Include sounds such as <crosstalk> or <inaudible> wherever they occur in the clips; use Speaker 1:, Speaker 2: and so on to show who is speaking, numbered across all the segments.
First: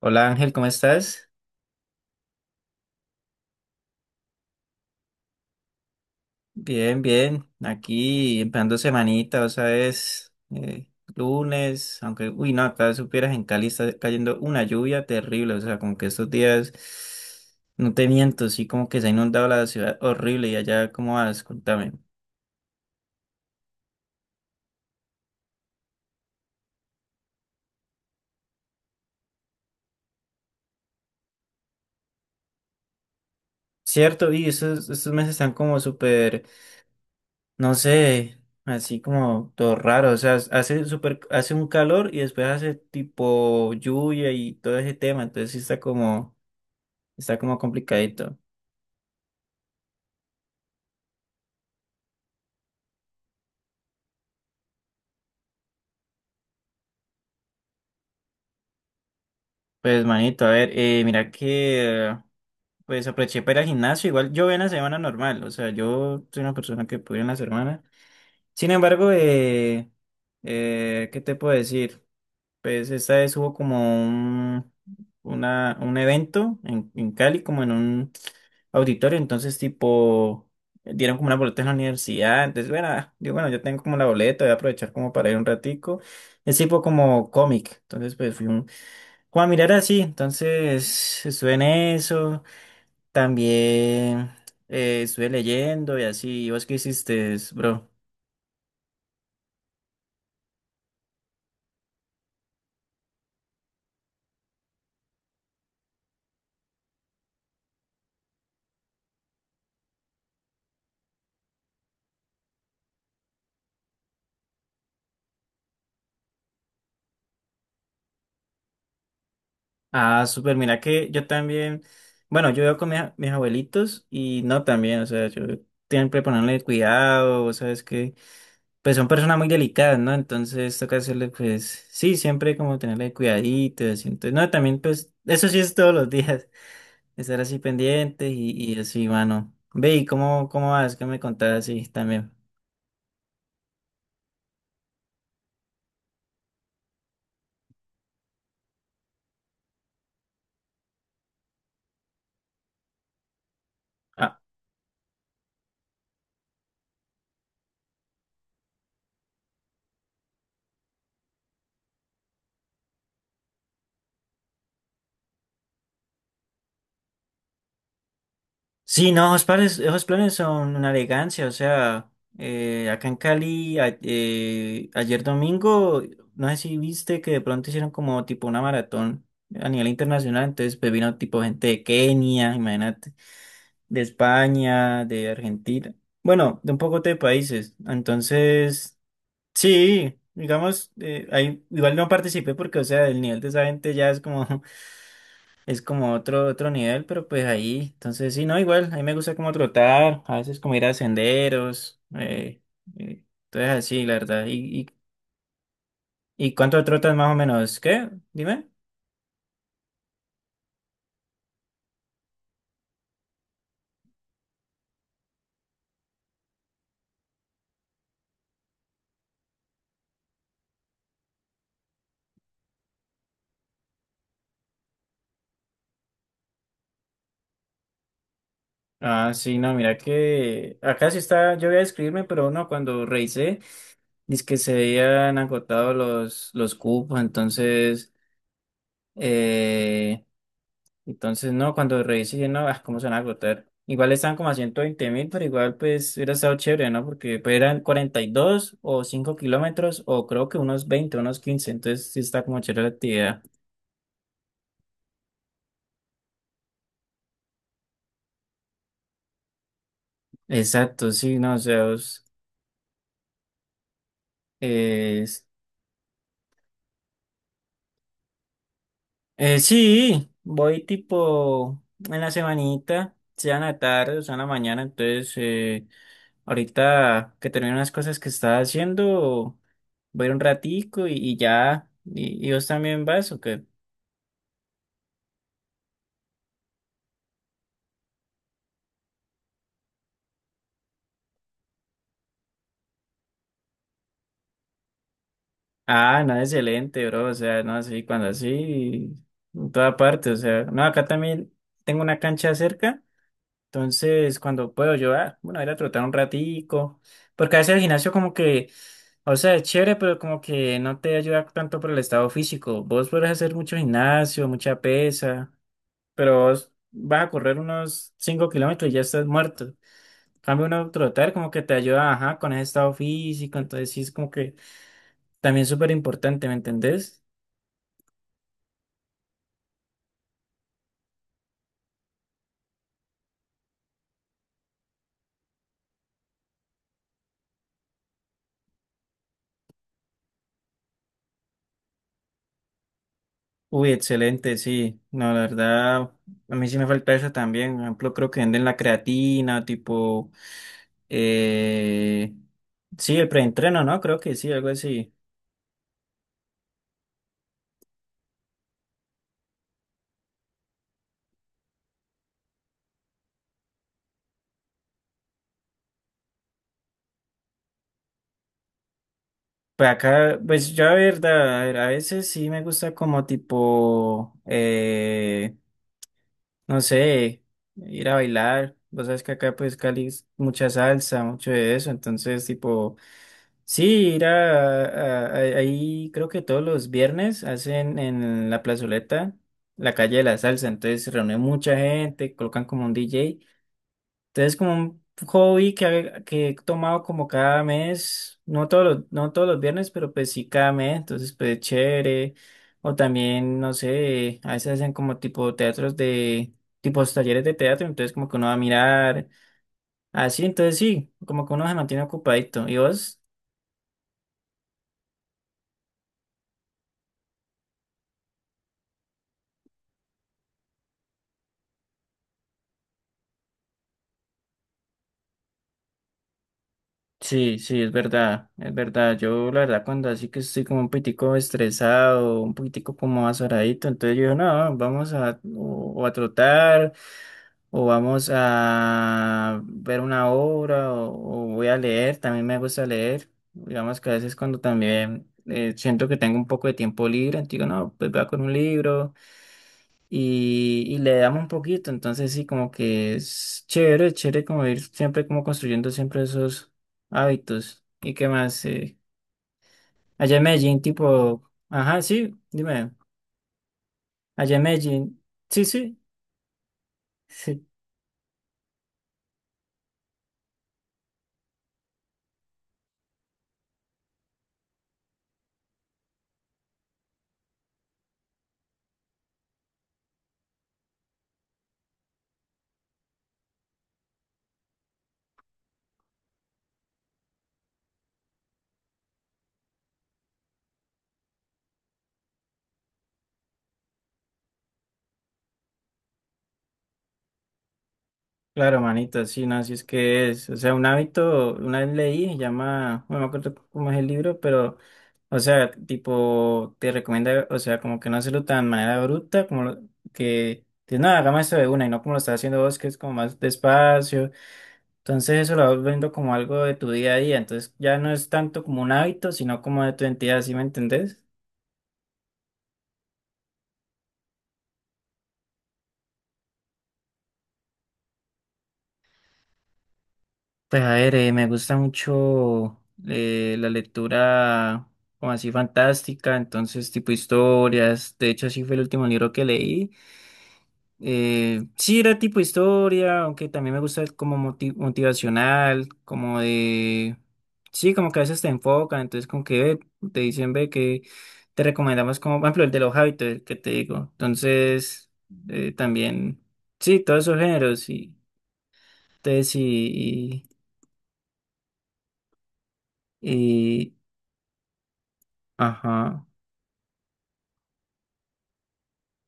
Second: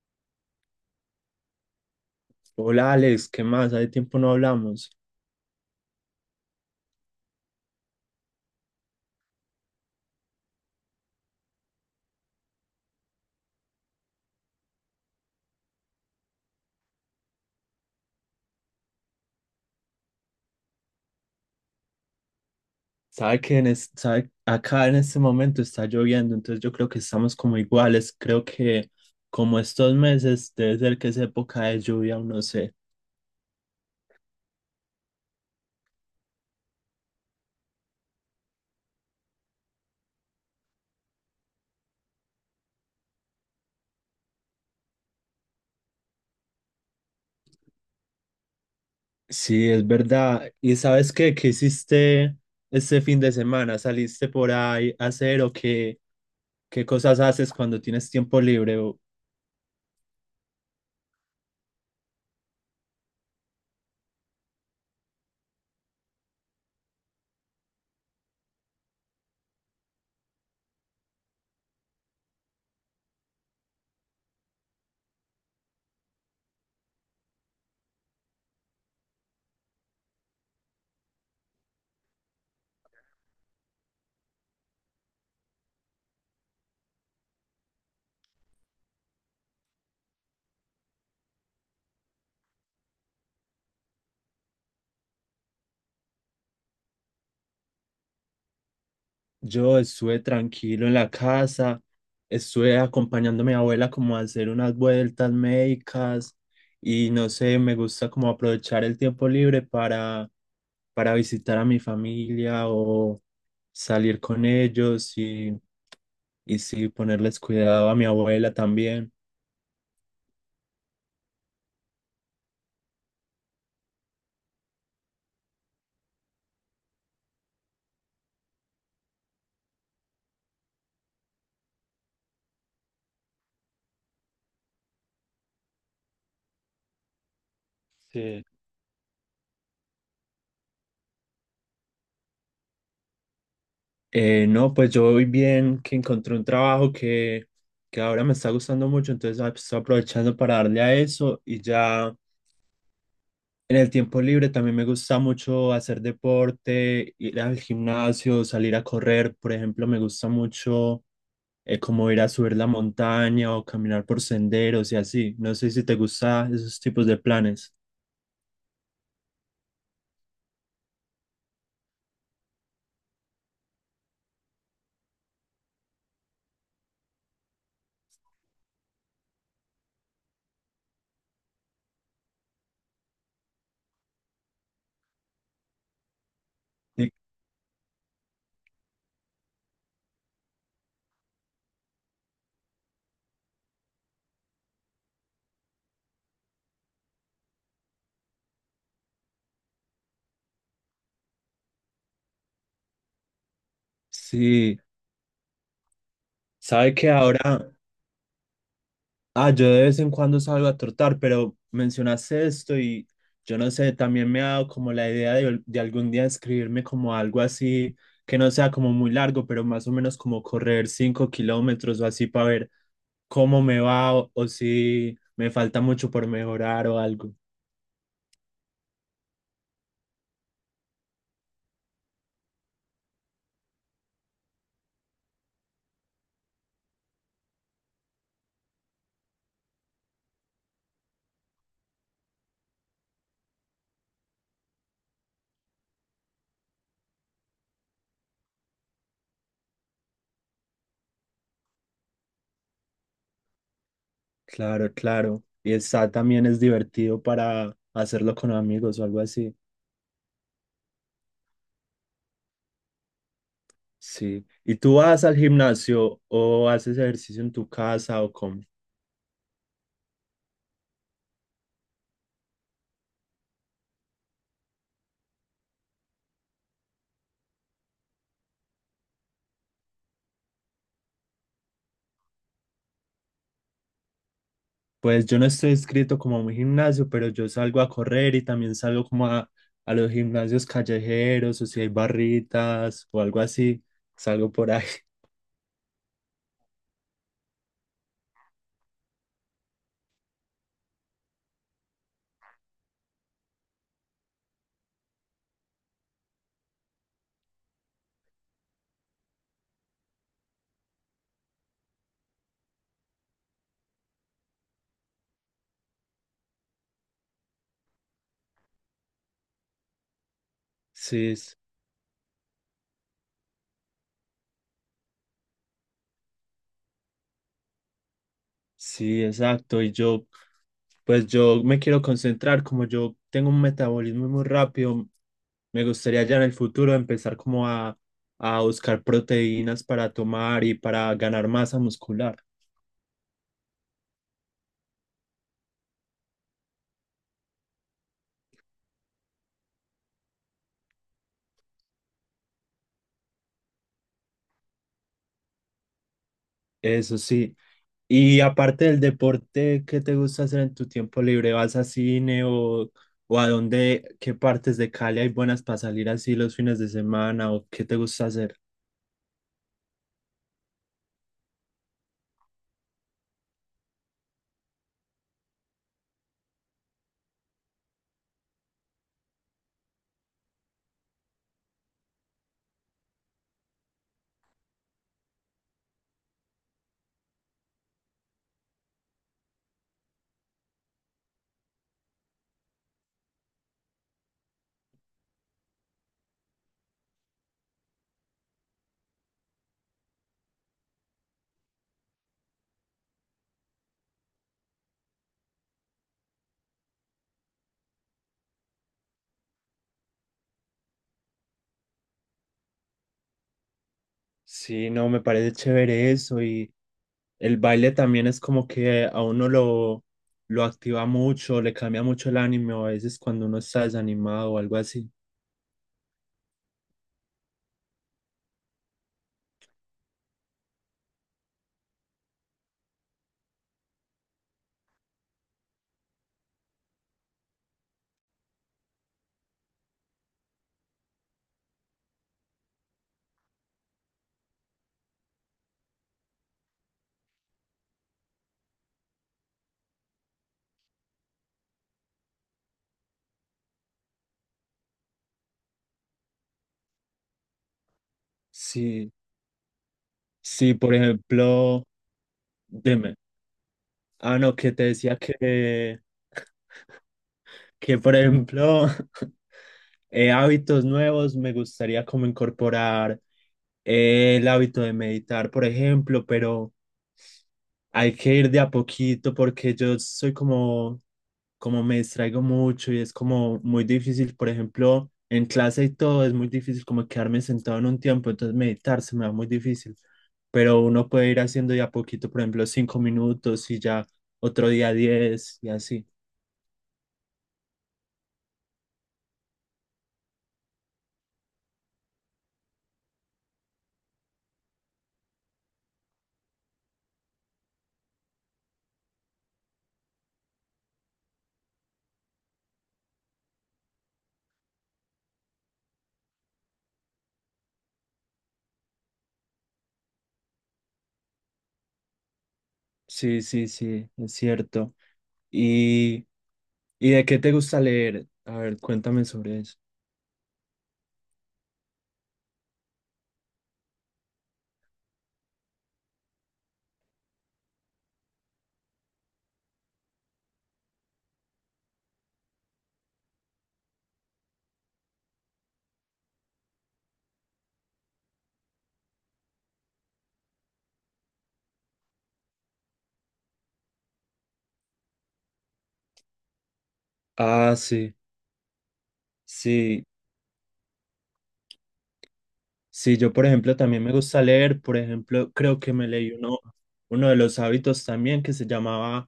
Speaker 1: Hola Ángel, ¿cómo estás?
Speaker 2: Hola Alex, ¿qué más? Hace tiempo no hablamos.
Speaker 1: Bien, bien. Aquí empezando semanita, o sea, es lunes, aunque, uy, no, acá supieras en Cali está cayendo una lluvia terrible, o sea, como que estos días, no te miento, sí, como que se ha inundado la ciudad horrible. Y allá, ¿cómo vas? Contame.
Speaker 2: Sabe que acá en este momento está lloviendo, entonces yo creo que estamos como iguales. Creo que como estos meses debe ser que es época de lluvia, o no sé.
Speaker 1: Cierto, y estos meses están como súper, no sé, así como todo raro, o sea, hace súper, hace un calor y después hace tipo lluvia y todo ese tema, entonces sí está como... Está como complicadito.
Speaker 2: Sí, es verdad. ¿Y sabes qué? ¿Qué hiciste este fin de semana? ¿Saliste por ahí a hacer o qué, qué cosas haces cuando tienes tiempo libre?
Speaker 1: Pues, manito, a ver, mira que, pues aproveché para ir al gimnasio. Igual yo voy en la semana normal, o sea, yo soy una persona que puede ir en la semana. Sin embargo, ¿qué te puedo decir? Pues esta vez hubo como un evento en Cali, como en un auditorio, entonces tipo, dieron como una boleta en la universidad. Entonces, bueno, ah, digo, bueno, yo tengo como la boleta, voy a aprovechar como para ir un ratico. Es tipo como cómic, entonces pues fui un Juan Mirara, sí, entonces estuve en eso, también estuve leyendo y así. ¿Vos qué hiciste, bro?
Speaker 2: Yo estuve tranquilo en la casa, estuve acompañando a mi abuela como a hacer unas vueltas médicas y no sé, me gusta como aprovechar el tiempo libre para visitar a mi familia o salir con ellos y sí, ponerles cuidado a mi abuela también.
Speaker 1: Ah, súper, mira que yo también, bueno, yo vivo con mis abuelitos y no también, o sea, yo siempre ponerle cuidado, vos sabes que, pues son personas muy delicadas, ¿no? Entonces toca hacerle, pues, sí, siempre como tenerle cuidadito, así, entonces, no, también, pues, eso sí es todos los días, estar así pendientes
Speaker 2: Sí.
Speaker 1: y así, mano. Ve, ¿y cómo vas? ¿Qué me contás así también?
Speaker 2: No, pues yo voy bien, que encontré un trabajo que ahora me está gustando mucho, entonces pues, estoy aprovechando para darle a eso y ya en el tiempo
Speaker 1: Ah,
Speaker 2: libre también me gusta mucho hacer deporte, ir al gimnasio, salir a correr, por ejemplo, me gusta mucho como ir a subir la montaña o caminar por senderos y así. No sé si te gustan esos tipos de planes.
Speaker 1: sí, no, esos planes son una elegancia, o sea, acá en Cali, ayer domingo, no sé si viste que de pronto hicieron como tipo una maratón a nivel internacional, entonces pues vino tipo gente de Kenia, imagínate, de España, de Argentina, bueno, de un poco
Speaker 2: Sí,
Speaker 1: de países, entonces... Sí, digamos, ahí igual no participé porque, o sea, el nivel de esa gente ya es como, <laughs> es como otro nivel, pero pues ahí, entonces sí, no, igual, a mí me gusta como trotar, a veces como ir a senderos, eh, entonces así, la verdad.
Speaker 2: sí,
Speaker 1: Y cuánto
Speaker 2: sabe que
Speaker 1: trotas más o
Speaker 2: ahora...
Speaker 1: menos? ¿Qué? Dime.
Speaker 2: Ah, yo de vez en cuando salgo a trotar, pero mencionaste esto y yo no sé, también me ha dado como la idea de algún día escribirme como algo así, que no sea como muy largo, pero más o menos como correr 5 kilómetros o así para ver cómo me va o si me falta mucho por mejorar o algo.
Speaker 1: Ah, sí, no, mira que acá sí está, yo voy a escribirme, pero no, cuando revisé, dice que se habían agotado los cupos, entonces... Entonces, no, cuando revisé, dije, no, ah, cómo se van a agotar. Igual estaban como a 120.000, pero igual pues hubiera estado chévere, ¿no? Porque pues, eran 42 o 5 kilómetros o creo que unos 20 unos 15, entonces sí está como chévere la actividad.
Speaker 2: Claro, claro. Y está también es divertido para hacerlo con amigos o algo así.
Speaker 1: Exacto, sí, no, o sea, es,
Speaker 2: Sí. ¿Y tú vas al
Speaker 1: es-
Speaker 2: gimnasio o haces ejercicio en tu casa o cómo?
Speaker 1: sí, voy tipo en la semanita, sea en la tarde o sea en la mañana, entonces ahorita que termino unas cosas que estaba haciendo, voy a ir un ratico y ya. ¿Y, y vos también vas o qué?
Speaker 2: Pues yo no estoy inscrito como a un gimnasio, pero yo salgo a correr y también salgo como a los gimnasios callejeros o si hay barritas o algo así, salgo por ahí. <laughs>
Speaker 1: Ah, no, excelente, bro. O sea, no, sí, cuando así, en toda parte. O sea, no, acá también tengo una cancha cerca. Entonces, cuando puedo yo, ah, bueno, ir a trotar un ratico. Porque a veces el gimnasio como que, o sea, es chévere, pero como que no te ayuda tanto por el estado físico. Vos podés hacer mucho gimnasio, mucha pesa, pero vos vas a correr unos 5 kilómetros y ya estás muerto. En cambio uno
Speaker 2: Sí,
Speaker 1: trotar como que te ayuda, ajá, con ese estado físico. Entonces, sí, es como que también súper importante, ¿me entendés?
Speaker 2: sí, exacto. Y yo, pues yo me quiero concentrar, como yo tengo un metabolismo muy rápido, me gustaría ya en el futuro empezar como a buscar proteínas para tomar y para ganar masa muscular.
Speaker 1: Uy, excelente, sí. No, la verdad, a mí sí me falta eso también. Por ejemplo, creo que venden la creatina, tipo, eh, sí, el preentreno, ¿no? Creo que sí, algo así.
Speaker 2: Eso sí. Y aparte del deporte, ¿qué te gusta hacer en tu tiempo libre? ¿Vas a cine o a dónde, qué partes de Cali hay buenas para salir así los fines de semana o qué te gusta hacer?
Speaker 1: Pues acá, pues yo, la verdad, a ver, a veces sí me gusta como tipo, no sé, ir a bailar. Vos sabes que acá, pues, Cali, es mucha salsa, mucho de eso. Entonces, tipo. Sí, ir ahí creo que todos los viernes hacen en la plazoleta la calle de la salsa, entonces se reúne mucha gente, colocan como un DJ, entonces como un hobby que he tomado como cada mes, no no todos los viernes, pero pues sí cada mes, entonces pues chévere, o también, no sé, a veces hacen como tipo tipos talleres de teatro, entonces como que uno va a mirar, así, entonces sí, como que uno se mantiene ocupadito. ¿Y vos?
Speaker 2: Sí, no, me parece chévere eso y el baile también es como que a uno lo activa mucho, le cambia mucho el ánimo a veces cuando uno está desanimado o algo así.
Speaker 1: Sí, sí, es verdad, es verdad. Yo la verdad cuando así que estoy como un poquitico estresado, un poquitico como azoradito, entonces yo digo, no, vamos a o a trotar o vamos a ver una obra o voy a leer, también me gusta leer. Digamos que a veces cuando también siento que tengo un poco de tiempo libre, entonces digo, no, pues voy a con un libro y le damos un poquito. Entonces sí, como que es chévere como ir siempre como construyendo siempre esos hábitos. ¿Y qué más?
Speaker 2: Sí,
Speaker 1: Allá en
Speaker 2: sí,
Speaker 1: Medellín,
Speaker 2: por
Speaker 1: tipo,
Speaker 2: ejemplo,
Speaker 1: ajá, sí, dime,
Speaker 2: dime, ah, no,
Speaker 1: allá en
Speaker 2: que te decía
Speaker 1: Medellín, sí, sí.
Speaker 2: que... <laughs>
Speaker 1: <laughs>
Speaker 2: que por ejemplo, <laughs> hábitos nuevos, me gustaría como incorporar el hábito de meditar, por ejemplo, pero hay que ir de a poquito porque yo soy como, como me distraigo mucho y es como muy difícil, por ejemplo, en clase y todo es muy difícil como quedarme sentado en un tiempo, entonces meditar se me va muy difícil, pero uno puede ir haciendo de a poquito, por ejemplo, 5 minutos y ya otro día 10 y así.
Speaker 1: Claro, manito, sí, no, así es que es. O sea, un hábito, una vez leí, se llama, no me acuerdo cómo es el libro, pero, o sea, tipo, te recomienda, o sea, como que no hacerlo tan de manera bruta, como que, dices, no, hagamos esto de una y no como lo estás haciendo vos, que es como más despacio. Entonces, eso lo vas viendo como algo de tu día a día. Entonces, ya no es tanto como un hábito, sino como de tu entidad, ¿sí me entendés?
Speaker 2: Sí, sí, sí, es cierto. ¿Y, y de qué te gusta leer? A ver, cuéntame sobre eso.
Speaker 1: Pues a ver, me gusta mucho la lectura como así fantástica, entonces tipo historias, de hecho así fue el último libro que leí. Sí era tipo historia, aunque también me gusta el como motivacional, como de... Sí, como que a veces te enfocan, entonces como que ve, te dicen, ve, que te recomendamos como, por ejemplo, el de los hábitos, el que te digo. Entonces, también, sí, todos esos
Speaker 2: Ah,
Speaker 1: géneros, y
Speaker 2: sí,
Speaker 1: entonces,
Speaker 2: sí, sí, yo por ejemplo
Speaker 1: y
Speaker 2: también me gusta leer, por ejemplo, creo que me
Speaker 1: Ajá.
Speaker 2: leí uno, uno de los hábitos también que se llamaba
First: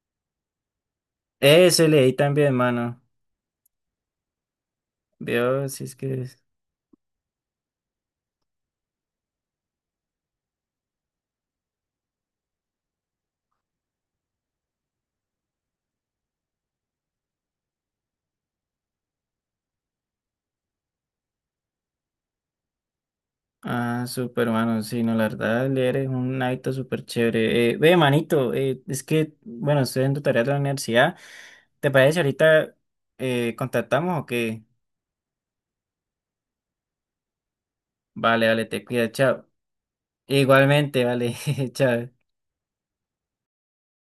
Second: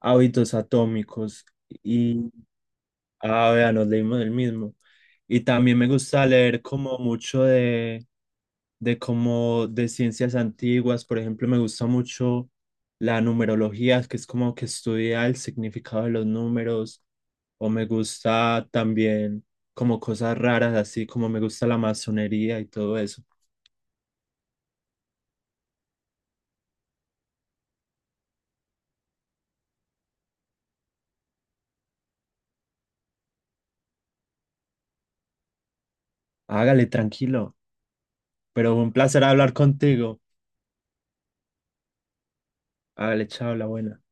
Speaker 2: Hábitos Atómicos.
Speaker 1: Ese leí
Speaker 2: Y.
Speaker 1: también, mano.
Speaker 2: Ah, vea, nos leímos el mismo. Y
Speaker 1: Dios,
Speaker 2: también
Speaker 1: si
Speaker 2: me
Speaker 1: es que
Speaker 2: gusta
Speaker 1: es.
Speaker 2: leer como mucho de como de ciencias antiguas. Por ejemplo, me gusta mucho la numerología, que es como que estudia el significado de los números. O me gusta también como cosas raras, así como me gusta la masonería y todo eso.
Speaker 1: Ah, súper, mano. Sí, no, la verdad, leer es un hábito súper chévere. Ve, manito, es que, bueno, estoy en tu tarea de la universidad. ¿Te parece si ahorita contactamos o qué?
Speaker 2: Hágale, tranquilo.
Speaker 1: Vale, vale,
Speaker 2: Pero
Speaker 1: te
Speaker 2: un
Speaker 1: cuida,
Speaker 2: placer
Speaker 1: chao.
Speaker 2: hablar contigo.
Speaker 1: Igualmente, vale, <laughs> chao.
Speaker 2: Hágale, chao, la buena.